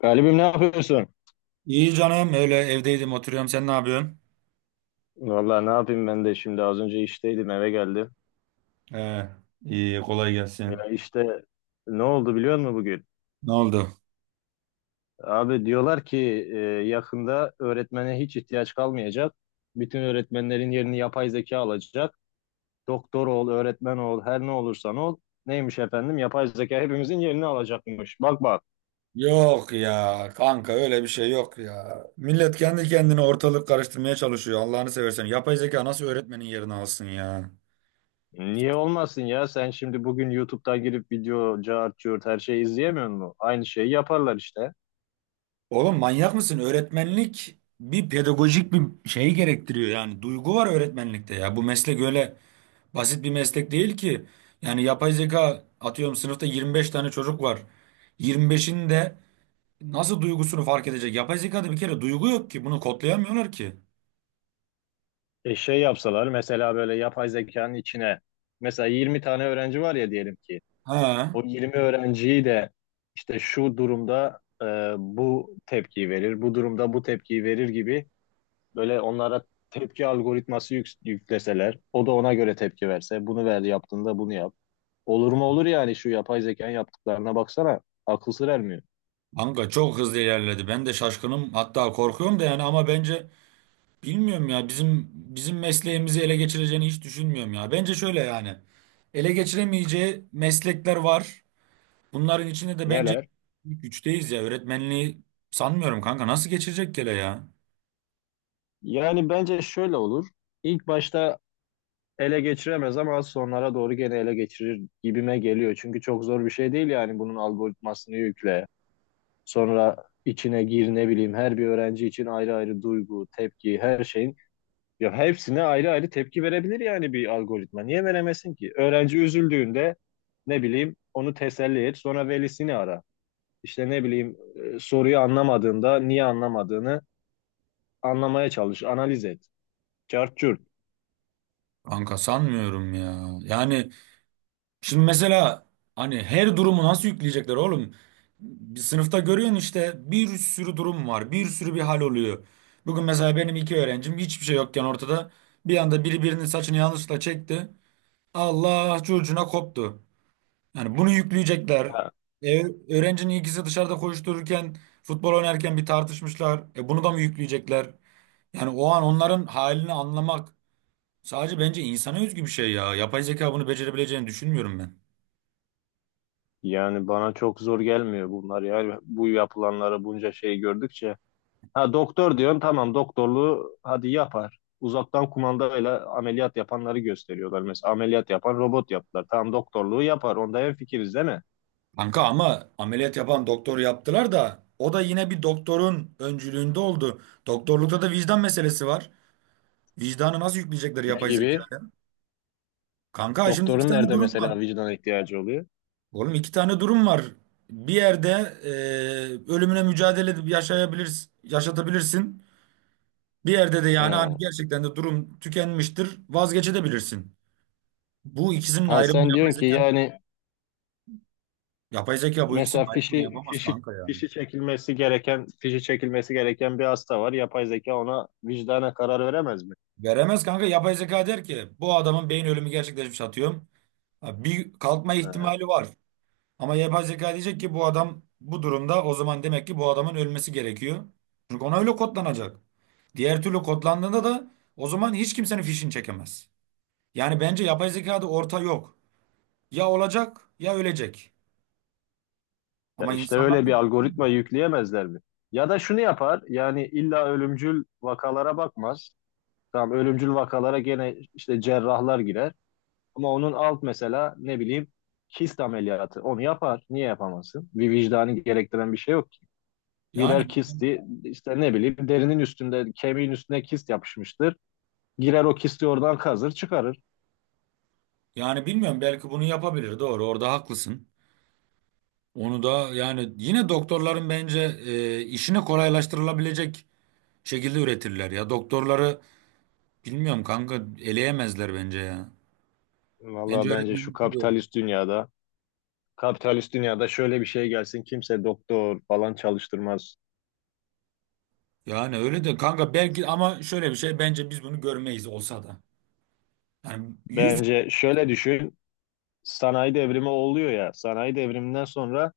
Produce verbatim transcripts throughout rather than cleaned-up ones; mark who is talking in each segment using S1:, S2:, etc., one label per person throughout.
S1: Galibim, ne yapıyorsun?
S2: İyi canım öyle evdeydim oturuyorum, sen ne yapıyorsun?
S1: Vallahi ne yapayım, ben de şimdi az önce işteydim, eve geldim.
S2: He, iyi kolay
S1: Ya
S2: gelsin.
S1: işte, ne oldu biliyor musun bugün?
S2: Ne oldu?
S1: Abi diyorlar ki e, yakında öğretmene hiç ihtiyaç kalmayacak. Bütün öğretmenlerin yerini yapay zeka alacak. Doktor ol, öğretmen ol, her ne olursan ol. Neymiş efendim? Yapay zeka hepimizin yerini alacakmış. Bak bak.
S2: Yok ya kanka, öyle bir şey yok ya. Millet kendi kendine ortalık karıştırmaya çalışıyor. Allah'ını seversen, yapay zeka nasıl öğretmenin yerini alsın ya?
S1: Niye olmasın ya? Sen şimdi bugün YouTube'dan girip video, cart, curt her şeyi izleyemiyor musun? Aynı şeyi yaparlar işte.
S2: Oğlum, manyak mısın? Öğretmenlik bir pedagojik bir şey gerektiriyor, yani duygu var öğretmenlikte ya. Bu meslek öyle basit bir meslek değil ki. Yani yapay zeka, atıyorum, sınıfta yirmi beş tane çocuk var. yirmi beşin de Nasıl duygusunu fark edecek? Yapay zekada bir kere duygu yok ki. Bunu kodlayamıyorlar ki.
S1: E şey yapsalar mesela, böyle yapay zekanın içine, mesela yirmi tane öğrenci var ya, diyelim ki
S2: He.
S1: o yirmi öğrenciyi de işte şu durumda e, bu tepkiyi verir, bu durumda bu tepkiyi verir gibi, böyle onlara tepki algoritması yük- yükleseler, o da ona göre tepki verse, bunu ver yaptığında bunu yap. Olur mu olur yani, şu yapay zekanın yaptıklarına baksana, akıl sır ermiyor.
S2: Kanka çok hızlı ilerledi. Ben de şaşkınım. Hatta korkuyorum da yani, ama bence bilmiyorum ya. Bizim bizim mesleğimizi ele geçireceğini hiç düşünmüyorum ya. Bence şöyle yani. Ele geçiremeyeceği meslekler var. Bunların içinde de bence
S1: Neler?
S2: ilk üçteyiz ya. Öğretmenliği sanmıyorum kanka. Nasıl geçirecek gele ya?
S1: Yani bence şöyle olur. İlk başta ele geçiremez ama az sonlara doğru gene ele geçirir gibime geliyor. Çünkü çok zor bir şey değil yani, bunun algoritmasını yükle. Sonra içine gir, ne bileyim, her bir öğrenci için ayrı ayrı duygu, tepki, her şeyin, ya hepsine ayrı ayrı tepki verebilir yani bir algoritma. Niye veremesin ki? Öğrenci üzüldüğünde, ne bileyim, onu teselli et, sonra velisini ara. İşte ne bileyim, e, soruyu anlamadığında niye anlamadığını anlamaya çalış, analiz et. Çarçur.
S2: Kanka sanmıyorum ya. Yani Şimdi mesela, hani her durumu nasıl yükleyecekler oğlum? Bir sınıfta görüyorsun, işte bir sürü durum var. Bir sürü bir hal oluyor. Bugün mesela benim iki öğrencim hiçbir şey yokken ortada, bir anda biri birinin saçını yanlışlıkla çekti. Allah çocuğuna koptu. Yani bunu yükleyecekler. E, Öğrencinin ikisi dışarıda koştururken, futbol oynarken bir tartışmışlar. E, bunu da mı yükleyecekler? Yani o an onların halini anlamak, sadece bence insana özgü bir şey ya. Yapay zeka bunu becerebileceğini düşünmüyorum ben.
S1: Yani bana çok zor gelmiyor bunlar ya. Bu yapılanlara, bunca şey gördükçe. Ha, doktor diyorsun, tamam, doktorluğu hadi yapar. Uzaktan kumandayla ameliyat yapanları gösteriyorlar. Mesela ameliyat yapan robot yaptılar. Tamam, doktorluğu yapar. Onda hemfikiriz, değil mi?
S2: Kanka, ama ameliyat yapan doktor yaptılar da, o da yine bir doktorun öncülüğünde oldu. Doktorlukta da vicdan meselesi var. Vicdanı nasıl yükleyecekler
S1: Ne
S2: yapay
S1: gibi?
S2: zekaya? Kanka şimdi iki
S1: Doktorun
S2: tane
S1: nerede
S2: durum var.
S1: mesela vicdan ihtiyacı oluyor?
S2: Oğlum, iki tane durum var. Bir yerde e, ölümüne mücadele edip yaşayabilirsin, yaşatabilirsin. Bir yerde de yani,
S1: He.
S2: hani, gerçekten de durum tükenmiştir, vazgeçebilirsin. Bu ikisinin
S1: Ha,
S2: ayrımını
S1: sen
S2: yapay
S1: diyorsun ki
S2: zeka,
S1: yani
S2: yapay zeka bu
S1: mesela
S2: ikisinin ayrımını
S1: fişi
S2: yapamaz
S1: fişi
S2: kanka ya.
S1: fişi çekilmesi gereken fişi çekilmesi gereken bir hasta var. Yapay zeka ona vicdana karar veremez mi?
S2: Veremez kanka, yapay zeka der ki bu adamın beyin ölümü gerçekleşmiş atıyorum. Ha, bir kalkma
S1: He.
S2: ihtimali var. Ama yapay zeka diyecek ki bu adam bu durumda, o zaman demek ki bu adamın ölmesi gerekiyor. Çünkü ona öyle kodlanacak. Diğer türlü kodlandığında da, o zaman hiç kimsenin fişini çekemez. Yani bence yapay zekada orta yok. Ya olacak, ya ölecek.
S1: Ya
S2: Ama
S1: işte
S2: insanlar
S1: öyle
S2: da
S1: bir algoritma yükleyemezler mi? Ya da şunu yapar yani, illa ölümcül vakalara bakmaz. Tamam, ölümcül vakalara gene işte cerrahlar girer. Ama onun alt, mesela ne bileyim, kist ameliyatı. Onu yapar. Niye yapamazsın? Bir vicdanı gerektiren bir şey yok ki. Girer
S2: yani
S1: kisti, işte ne bileyim, derinin üstünde, kemiğin üstüne kist yapışmıştır. Girer o kisti oradan kazır, çıkarır.
S2: yani bilmiyorum, belki bunu yapabilir, doğru, orada haklısın. Onu da yani yine doktorların bence e, işini kolaylaştırılabilecek şekilde üretirler ya. Doktorları bilmiyorum kanka, eleyemezler bence ya.
S1: Vallahi
S2: Bence
S1: bence şu
S2: öğretmenlik de öyle.
S1: kapitalist dünyada, kapitalist dünyada şöyle bir şey gelsin, kimse doktor falan çalıştırmaz.
S2: Yani öyle de kanka, belki, ama şöyle bir şey, bence biz bunu görmeyiz olsa da. Yani yüz.
S1: Bence şöyle düşün, sanayi devrimi oluyor ya, sanayi devriminden sonra,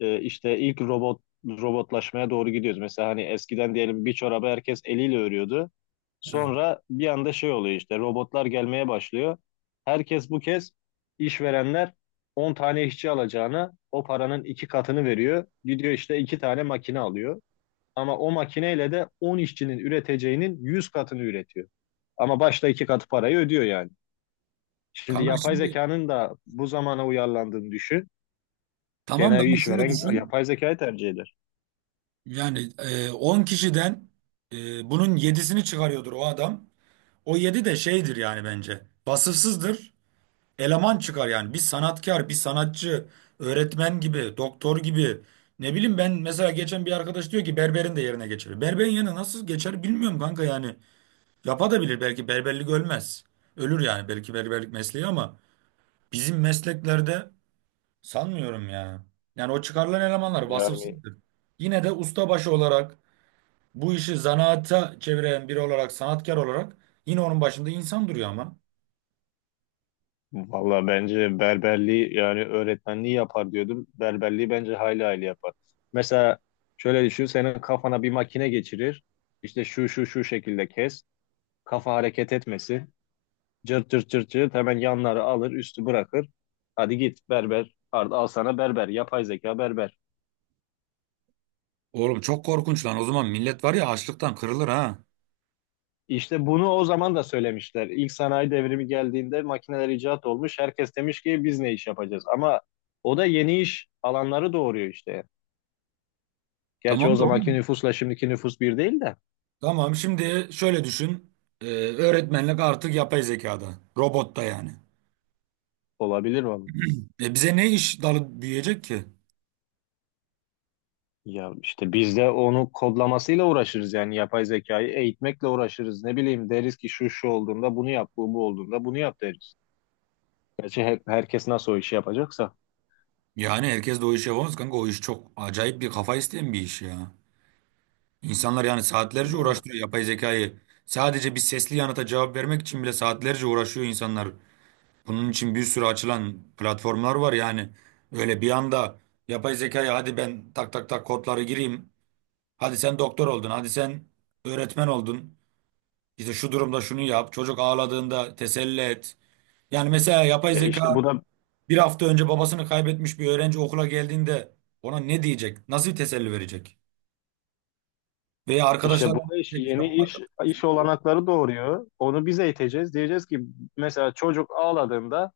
S1: e, işte ilk robot robotlaşmaya doğru gidiyoruz. Mesela hani eskiden diyelim bir çorabı herkes eliyle örüyordu.
S2: Evet.
S1: Sonra bir anda şey oluyor, işte robotlar gelmeye başlıyor. Herkes bu kez, işverenler, on tane işçi alacağına o paranın iki katını veriyor. Gidiyor işte iki tane makine alıyor. Ama o makineyle de on işçinin üreteceğinin yüz katını üretiyor. Ama başta iki katı parayı ödüyor yani. Şimdi
S2: Kanka
S1: yapay
S2: şimdi
S1: zekanın da bu zamana uyarlandığını düşün.
S2: tamam
S1: Genel
S2: da,
S1: bir
S2: ama şöyle
S1: işveren
S2: düşün.
S1: yapay zekayı tercih eder.
S2: Yani e, on kişiden e, bunun yedisini çıkarıyordur o adam. O yedi de şeydir yani bence. Vasıfsızdır. Eleman çıkar yani. Bir sanatkar, bir sanatçı, öğretmen gibi, doktor gibi. Ne bileyim, ben mesela geçen bir arkadaş diyor ki berberin de yerine geçer. Berberin yerine nasıl geçer bilmiyorum kanka yani. Yapabilir belki, berberlik ölmez. Ölür yani belki berberlik mesleği, ama bizim mesleklerde sanmıyorum ya. Yani o çıkarılan elemanlar
S1: Yani
S2: vasıfsızdır. Yine de ustabaşı olarak, bu işi zanaata çeviren biri olarak, sanatkar olarak, yine onun başında insan duruyor ama.
S1: valla bence berberliği, yani öğretmenliği yapar diyordum. Berberliği bence hayli hayli yapar. Mesela şöyle düşün, senin kafana bir makine geçirir. İşte şu şu şu şekilde kes. Kafa hareket etmesin. Cırt cırt cırt cırt hemen yanları alır, üstü bırakır. Hadi git berber. Al al sana berber. Yapay zeka berber.
S2: Oğlum, çok korkunç lan. O zaman millet var ya, açlıktan kırılır ha.
S1: İşte bunu o zaman da söylemişler. İlk sanayi devrimi geldiğinde makineler icat olmuş. Herkes demiş ki biz ne iş yapacağız? Ama o da yeni iş alanları doğuruyor işte. Gerçi o
S2: Tamam da
S1: zamanki
S2: oğlum.
S1: nüfusla şimdiki nüfus bir değil de.
S2: Tamam, şimdi şöyle düşün. Ee, öğretmenlik artık yapay zekada. Robotta yani.
S1: Olabilir vallahi.
S2: E, bize ne iş dalı büyüyecek ki?
S1: Ya işte biz de onu kodlamasıyla uğraşırız yani, yapay zekayı eğitmekle uğraşırız. Ne bileyim, deriz ki şu şu olduğunda bunu yap, bu bu olduğunda bunu yap deriz. Gerçi hep herkes nasıl o işi yapacaksa.
S2: Yani herkes de o işi yapamaz kanka. O iş çok acayip bir kafa isteyen bir iş ya. İnsanlar yani
S1: Ya
S2: saatlerce
S1: bana,
S2: uğraştırıyor yapay zekayı. Sadece bir sesli yanıta cevap vermek için bile saatlerce uğraşıyor insanlar. Bunun için bir sürü açılan platformlar var yani. Öyle bir anda yapay zekaya, hadi ben tak tak tak kodları gireyim. Hadi sen doktor oldun. Hadi sen öğretmen oldun. İşte şu durumda şunu yap. Çocuk ağladığında teselli et. Yani mesela yapay
S1: ya işte
S2: zeka,
S1: bu da
S2: bir hafta önce babasını kaybetmiş bir öğrenci okula geldiğinde ona ne diyecek? Nasıl bir teselli verecek? Veya
S1: İşte
S2: arkadaşlar,
S1: bu da işte
S2: işte
S1: yeni
S2: bu
S1: iş
S2: arkadaşımız
S1: iş
S2: bir durum.
S1: olanakları doğuruyor. Onu biz eğiteceğiz. Diyeceğiz ki mesela çocuk ağladığında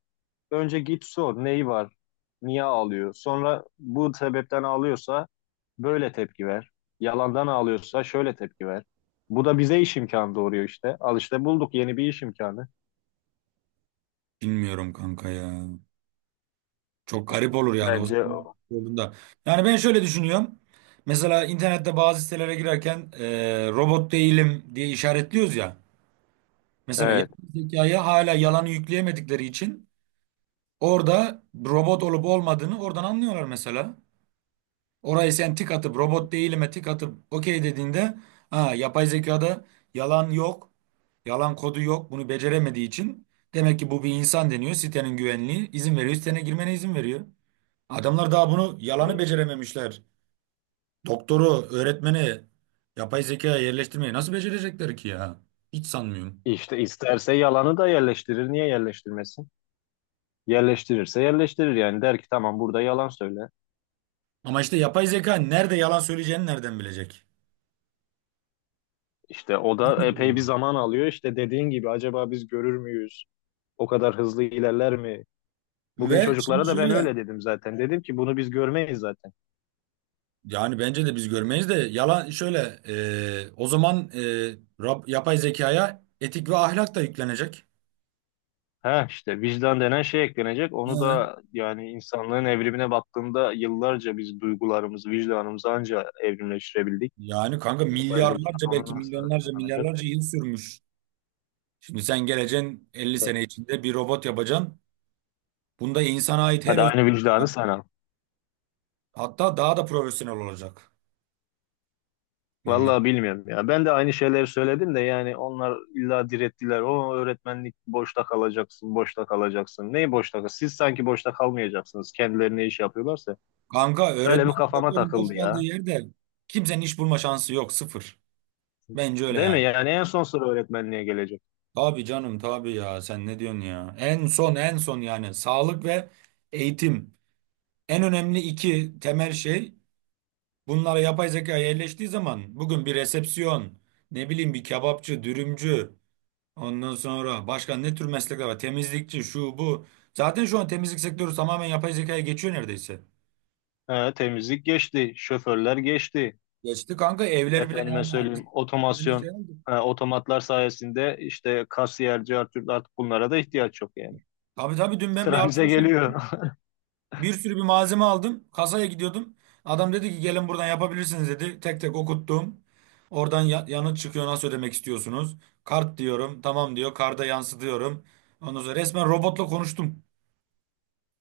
S1: önce git sor neyi var, niye ağlıyor. Sonra bu sebepten ağlıyorsa böyle tepki ver. Yalandan ağlıyorsa şöyle tepki ver. Bu da bize iş imkanı doğuruyor işte. Al işte, bulduk yeni bir iş imkanı.
S2: Bilmiyorum kanka ya. Çok garip olur yani, o
S1: Bence o.
S2: olduğunda. Yani ben şöyle düşünüyorum. Mesela internette bazı sitelere girerken e, robot değilim diye işaretliyoruz ya. Mesela
S1: Evet.
S2: yapay zekaya hala yalanı yükleyemedikleri için Orada robot olup olmadığını oradan anlıyorlar mesela. Orayı sen tik atıp, robot değilime tik atıp okey dediğinde, ha, yapay zekada yalan yok. Yalan kodu yok. Bunu beceremediği için demek ki bu bir insan deniyor. Sitenin güvenliği izin veriyor. Sitene girmene izin veriyor. Adamlar daha bunu, yalanı
S1: E,
S2: becerememişler. Doktoru, öğretmeni yapay zekaya yerleştirmeyi nasıl becerecekler ki ya? Hiç sanmıyorum.
S1: İşte isterse yalanı da yerleştirir. Niye yerleştirmesin? Yerleştirirse yerleştirir yani. Der ki tamam, burada yalan söyle.
S2: Ama işte yapay zeka nerede yalan söyleyeceğini nereden bilecek?
S1: İşte o da
S2: Hangi
S1: epey bir
S2: durumda?
S1: zaman alıyor. İşte dediğin gibi, acaba biz görür müyüz? O kadar hızlı ilerler mi? Bugün
S2: Ve
S1: çocuklara
S2: şimdi
S1: da ben
S2: şöyle
S1: öyle dedim zaten. Dedim ki bunu biz görmeyiz zaten.
S2: Yani bence de biz görmeyiz, de yalan şöyle, e, o zaman e, rab- yapay zekaya etik ve ahlak da yüklenecek.
S1: Ha işte, vicdan denen şey eklenecek. Onu
S2: Hı.
S1: da yani, insanlığın evrimine baktığında, yıllarca biz duygularımızı, vicdanımızı anca evrimleştirebildik.
S2: Yani kanka
S1: Yapay zeka
S2: milyarlarca, belki
S1: onu nasıl
S2: milyonlarca,
S1: tanımlayacak?
S2: milyarlarca yıl sürmüş. Şimdi sen geleceksin, elli sene içinde bir robot yapacaksın. Bunda insana ait her
S1: Hadi aynı
S2: özellik
S1: vicdanı
S2: var,
S1: sana.
S2: hatta daha da profesyonel olacak. Bilmiyorum.
S1: Vallahi bilmiyorum ya. Ben de aynı şeyleri söyledim de yani onlar illa direttiler. O öğretmenlik boşta kalacaksın, boşta kalacaksın. Neyi boşta kal? Siz sanki boşta kalmayacaksınız. Kendileri ne iş yapıyorlarsa.
S2: Kanka,
S1: Öyle
S2: öğretmen
S1: bir kafama
S2: doktorun boş
S1: takıldı
S2: kaldığı
S1: ya.
S2: yerde kimsenin iş bulma şansı yok, sıfır. Bence öyle
S1: Değil mi?
S2: yani.
S1: Yani en son sıra öğretmenliğe gelecek.
S2: Tabii canım, tabii ya, sen ne diyorsun ya? En son, en son yani, sağlık ve eğitim. En önemli iki temel şey, bunlara yapay zeka yerleştiği zaman, bugün bir resepsiyon, ne bileyim, bir kebapçı, dürümcü, ondan sonra başka ne tür meslekler var? Temizlikçi, şu bu. Zaten şu an temizlik sektörü tamamen yapay zekaya geçiyor neredeyse.
S1: He, temizlik geçti, şoförler geçti.
S2: Geçti kanka, evler bile
S1: Efendime
S2: yani. Biz
S1: söyleyeyim,
S2: kendime
S1: otomasyon,
S2: şey aldık.
S1: he, otomatlar sayesinde işte kasiyer, cartürt, artık bunlara da ihtiyaç yok yani.
S2: Tabii tabii, dün ben bir
S1: Sıra bize
S2: alışverişe.
S1: geliyor.
S2: Bir sürü bir malzeme aldım. Kasaya gidiyordum. Adam dedi ki gelin buradan yapabilirsiniz dedi. Tek tek okuttum. Oradan ya- yanıt çıkıyor, nasıl ödemek istiyorsunuz? Kart diyorum. Tamam diyor. Karda yansıtıyorum. Ondan sonra resmen robotla konuştum.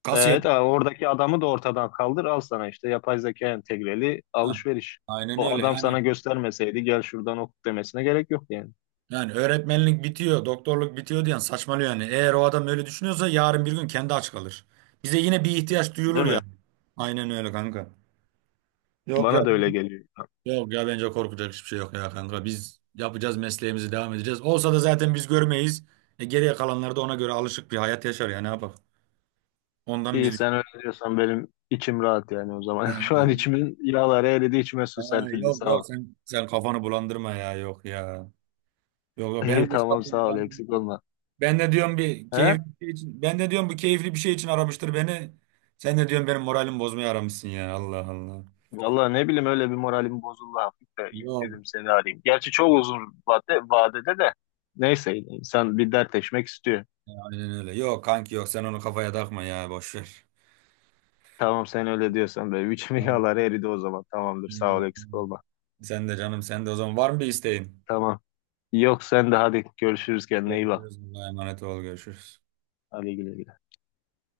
S2: Kasiyer.
S1: Evet, abi, oradaki adamı da ortadan kaldır, al sana işte yapay zeka entegreli
S2: Ha,
S1: alışveriş.
S2: aynen
S1: O
S2: öyle
S1: adam sana
S2: yani.
S1: göstermeseydi gel şuradan oku demesine gerek yok yani.
S2: Yani öğretmenlik bitiyor, doktorluk bitiyor diyen saçmalıyor yani. Eğer o adam öyle düşünüyorsa, yarın bir gün kendi aç kalır. Bize yine bir ihtiyaç
S1: Değil
S2: duyulur ya.
S1: mi?
S2: Aynen öyle kanka. Yok.
S1: Bana da öyle geliyor.
S2: Yok ya, bence korkacak hiçbir şey yok ya kanka. Biz yapacağız, mesleğimizi devam edeceğiz. Olsa da zaten biz görmeyiz. E, geriye kalanlar da ona göre alışık bir hayat yaşar ya, ne yapalım. Ondan
S1: İyi,
S2: biz.
S1: sen öyle diyorsan benim içim rahat yani o zaman. Şu an
S2: He,
S1: içimin yağları eridi, içime
S2: he,
S1: su serpildi,
S2: yok
S1: sağ ol.
S2: yok, sen sen kafanı bulandırma ya, yok ya. Yok yok,
S1: İyi,
S2: benim de hiç
S1: tamam,
S2: kafamı
S1: sağ ol,
S2: bulandırma.
S1: eksik olma.
S2: Ben de diyorum bir
S1: He?
S2: keyifli bir şey için ben de diyorum bu keyifli bir şey için aramıştır beni. Sen de diyorum, benim moralimi bozmaya aramışsın ya, Allah Allah.
S1: Vallahi ne bileyim, öyle bir moralim bozuldu hafif de, ilk
S2: Yok,
S1: dedim seni arayayım. Gerçi çok uzun vade, vadede de, neyse, insan bir dertleşmek istiyor.
S2: aynen öyle. Yok kanki, yok, sen onu kafaya takma ya, boş ver.
S1: Tamam, sen öyle diyorsan da üç yağlar eridi o zaman. Tamamdır, sağ ol,
S2: Eyvallah.
S1: eksik olma.
S2: Sen de canım, sen de, o zaman var mı bir isteğin?
S1: Tamam. Yok, sen de hadi, görüşürüz, kendine iyi bak.
S2: Görüşürüz. Allah'a emanet ol. Görüşürüz.
S1: Hadi güle güle.